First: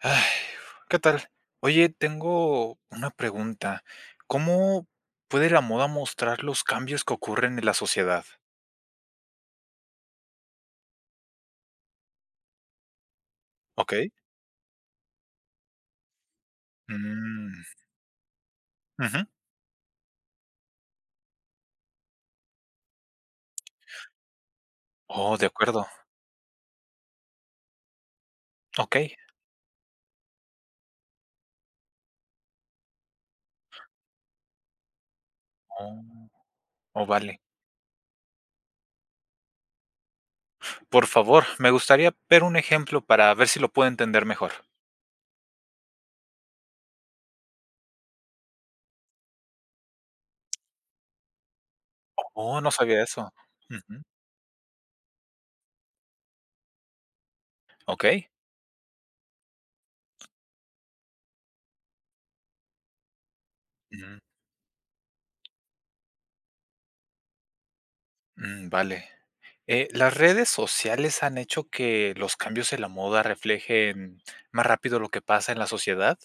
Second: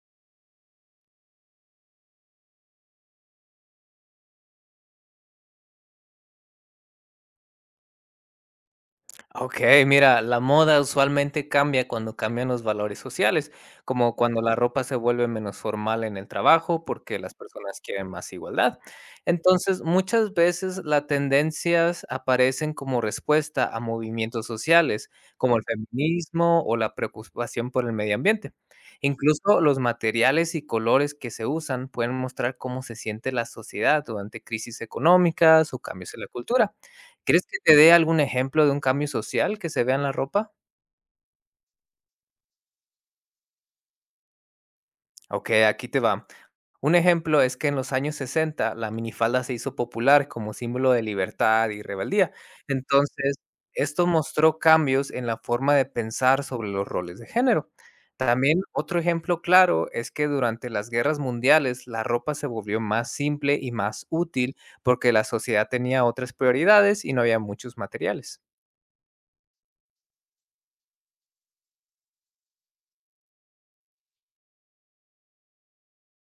Ay, ¿qué tal? Oye, tengo una pregunta. ¿Cómo puede la moda mostrar los cambios que ocurren en la sociedad? Okey, mira, la moda usualmente cambia cuando cambian los valores sociales, ¿Ok? como cuando la ropa se vuelve menos formal en el trabajo porque las Mm, personas quieren más igualdad. ujú. Entonces, muchas veces las tendencias aparecen como respuesta a movimientos sociales, Oh, de como el acuerdo. feminismo o la preocupación por el medio ambiente. Ok. Incluso los materiales y colores que se usan pueden mostrar cómo se siente la sociedad durante crisis económicas o cambios en la Oh, cultura. oh, vale. ¿Crees que te dé algún ejemplo de un cambio social que se vea en la ropa? Por favor, me gustaría ver un ejemplo para ver si lo puedo entender mejor. Okey, aquí te va. Un ejemplo es que en los años 60 la minifalda se hizo popular como símbolo de libertad y rebeldía. Oh, no sabía eso. Entonces, Ujú. esto mostró cambios en la forma de pensar sobre los roles de género. Ok. También otro ejemplo claro es que durante las guerras mundiales la ropa se volvió más simple y más Mm, útil porque la sociedad tenía otras prioridades y no había muchos materiales. mm, vale. ¿Las redes sociales han hecho que los cambios en la moda reflejen más rápido lo que pasa en la sociedad?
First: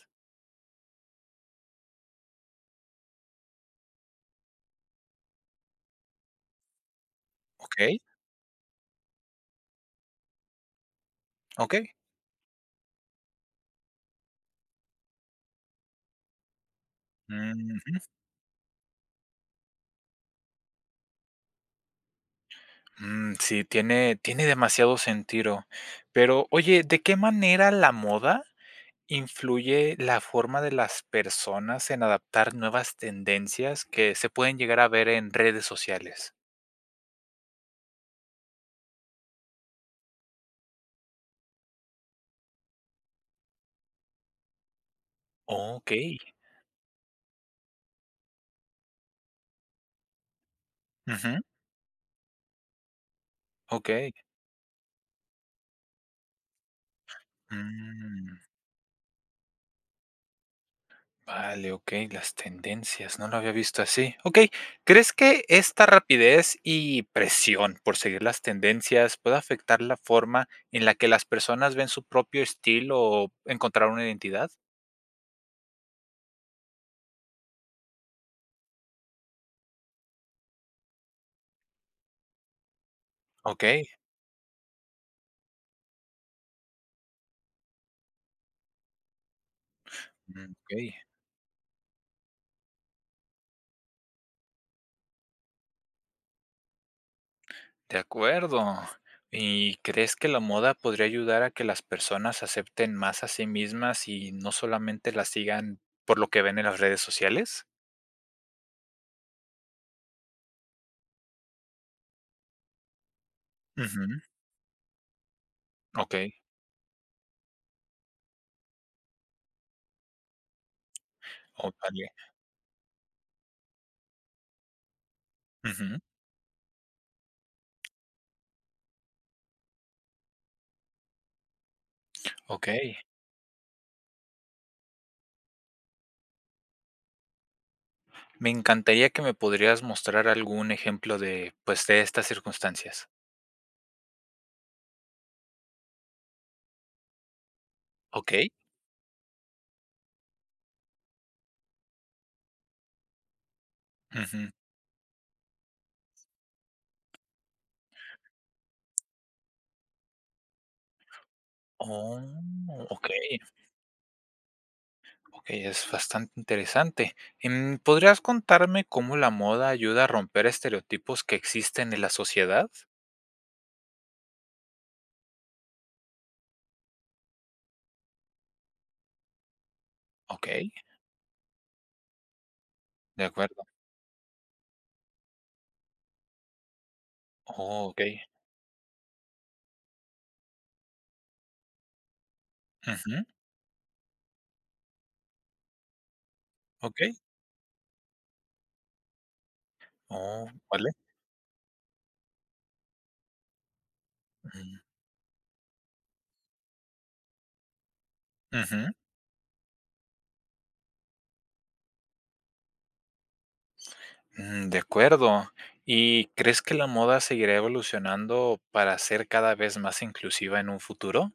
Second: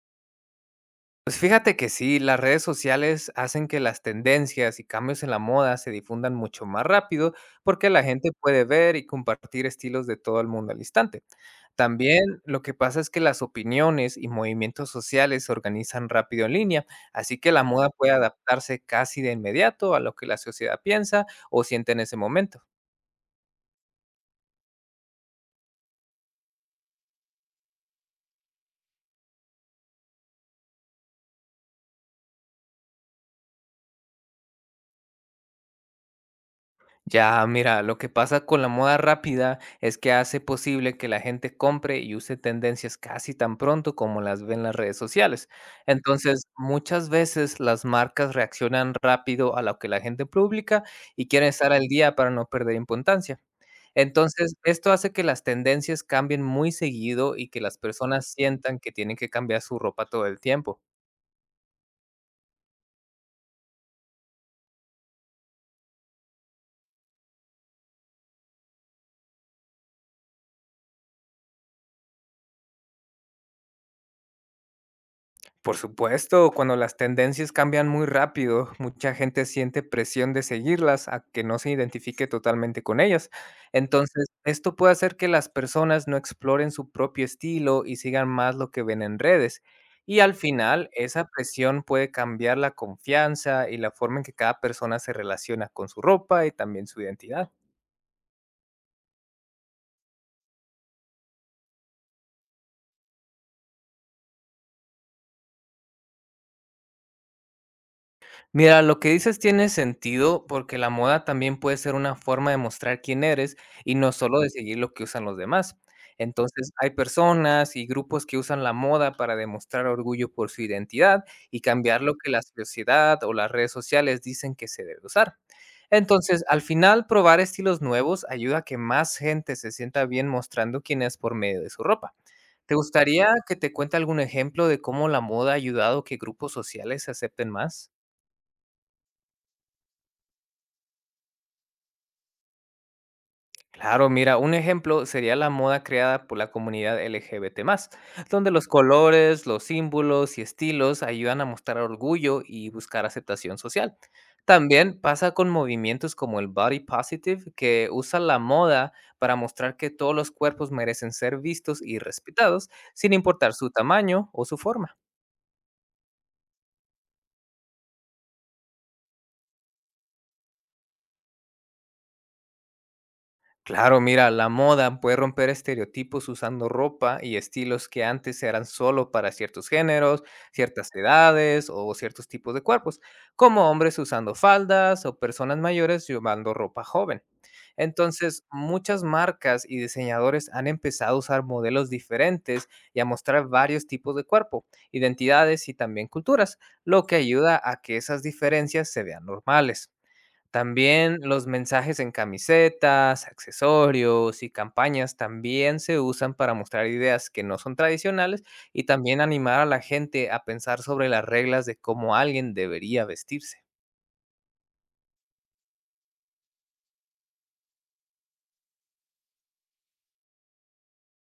Pues fíjate que sí, las redes sociales hacen que las tendencias y cambios en la moda se difundan mucho más rápido Ok. porque la gente puede ver y compartir estilos de todo el mundo al instante. Ok. También lo que pasa es que las opiniones y movimientos sociales se organizan rápido en línea, así que la Mm, moda puede adaptarse casi de inmediato a lo que la sociedad piensa o siente en ese momento. mm, sí, tiene demasiado sentido. Pero, oye, ¿de qué manera la moda influye la forma de las personas en adaptar nuevas tendencias que se pueden llegar a ver en redes sociales? Ya, mira, lo que pasa con la moda rápida es que hace posible que la gente compre y use tendencias casi tan pronto como las ve en las redes sociales. Ok, Entonces, muchas veces las marcas reaccionan rápido a lo que la gente publica y ujú, quieren estar al día para no perder importancia. ok. Entonces, esto hace que las tendencias cambien muy seguido y que las personas Mm. sientan que tienen que cambiar su ropa todo el tiempo. Vale, ok, las tendencias, no lo había visto así. Ok, ¿crees que esta rapidez y presión por seguir las tendencias puede afectar la forma en la que las personas ven su propio estilo o encontrar una identidad? Por supuesto, cuando las tendencias cambian muy rápido, mucha gente siente presión de seguirlas a que no se identifique totalmente con ellas. Ok, Entonces, esto puede hacer que las personas no exploren su propio estilo y sigan más lo que ven en redes. Y al mm, ok, final, esa presión puede cambiar la confianza y la forma en que cada persona se relaciona con su ropa y también su identidad. de acuerdo. ¿Y crees que la moda podría ayudar a que las personas acepten más a sí mismas y no solamente las sigan por lo que ven en las redes sociales? Mira, lo que dices tiene sentido porque la moda también puede ser una forma de mostrar quién eres y Ujú, no solo de seguir lo que usan los demás. ok, Entonces, hay personas y grupos que usan la moda para demostrar orgullo por su identidad y oh, cambiar vale, lo que la sociedad o las redes sociales dicen que se debe usar. ujú, Entonces, al final, probar estilos nuevos ayuda a que más gente se sienta bien mostrando quién es por medio de su ropa. ok. ¿Te gustaría que te cuente algún ejemplo de cómo la moda ha ayudado a que grupos sociales se acepten más? Me encantaría que me podrías mostrar algún ejemplo de, pues, de estas circunstancias. Claro, mira, un ejemplo sería la moda creada por la comunidad LGBT+, ¿Ok? donde los colores, los símbolos y estilos ayudan a mostrar orgullo y buscar aceptación social. Ujú. También pasa con movimientos como el body positive, que usa la moda para mostrar que todos los cuerpos merecen ser vistos y Oh, respetados, ok, sin importar su tamaño o su forma. ok, es bastante interesante. ¿Podrías contarme cómo la moda ayuda a romper estereotipos que existen en la sociedad? Claro, mira, la moda puede romper estereotipos usando ropa y estilos que antes eran solo para ciertos géneros, ¿Ok? ciertas edades o ciertos tipos de cuerpos, De acuerdo. como hombres usando faldas o personas mayores llevando ropa joven. Oh, okey. Entonces, muchas marcas y diseñadores han empezado a usar modelos diferentes y a Ujú, mostrar varios tipos de cuerpo, identidades y también culturas, lo okey. que ayuda a que esas diferencias se vean normales. Oh, vale. También los mensajes en camisetas, accesorios y Ujú. campañas también se usan para mostrar ideas que no son tradicionales y Ujú. también animar a la gente a pensar sobre las reglas de cómo alguien debería vestirse. Mm, de acuerdo. ¿Y crees que la moda seguirá evolucionando para ser cada vez más inclusiva en un futuro?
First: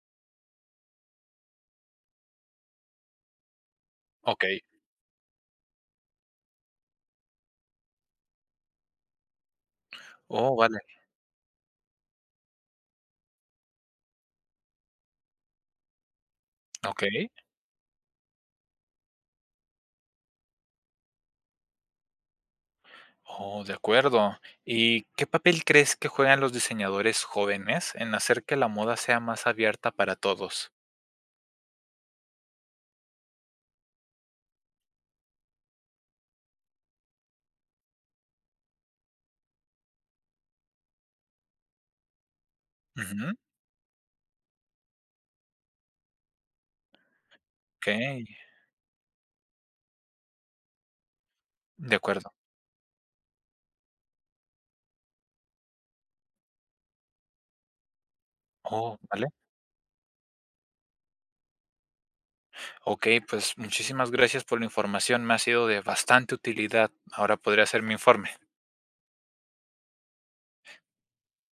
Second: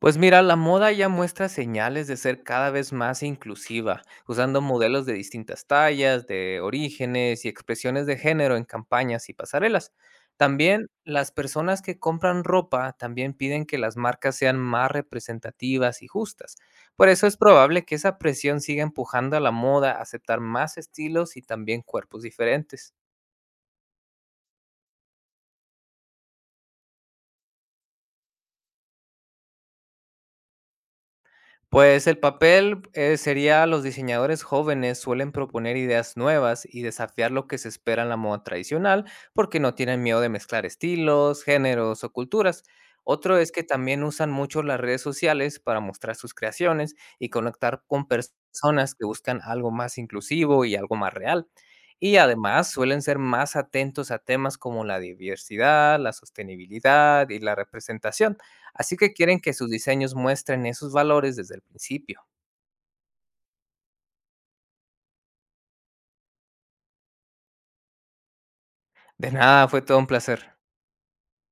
Pues mira, la moda ya muestra señales de ser cada vez más inclusiva, ¿Ok? usando modelos de distintas tallas, de orígenes y expresiones de género en campañas y pasarelas. Oh, vale. También las personas que compran ropa también piden que las marcas sean más representativas y justas. Por eso Okey. es probable que esa presión siga empujando a la moda a aceptar más estilos y también cuerpos diferentes. Oh, de acuerdo. ¿Y qué papel crees que juegan los diseñadores jóvenes en hacer que la moda sea más abierta para todos? Pues el papel sería los diseñadores jóvenes suelen proponer ideas nuevas y desafiar lo que se espera en la moda tradicional porque no tienen miedo de mezclar estilos, géneros o culturas. Ujú. Otro es que también usan mucho las redes sociales para mostrar sus creaciones y conectar con Okey. personas que buscan algo más inclusivo y algo más real. De Y acuerdo. además suelen ser más atentos a temas como la diversidad, la sostenibilidad y la representación. Así Oh, que vale. quieren que sus diseños muestren esos valores desde el principio. Okey, pues muchísimas gracias por la información, me ha sido de bastante utilidad. Ahora podré hacer mi informe. De nada, fue todo un placer.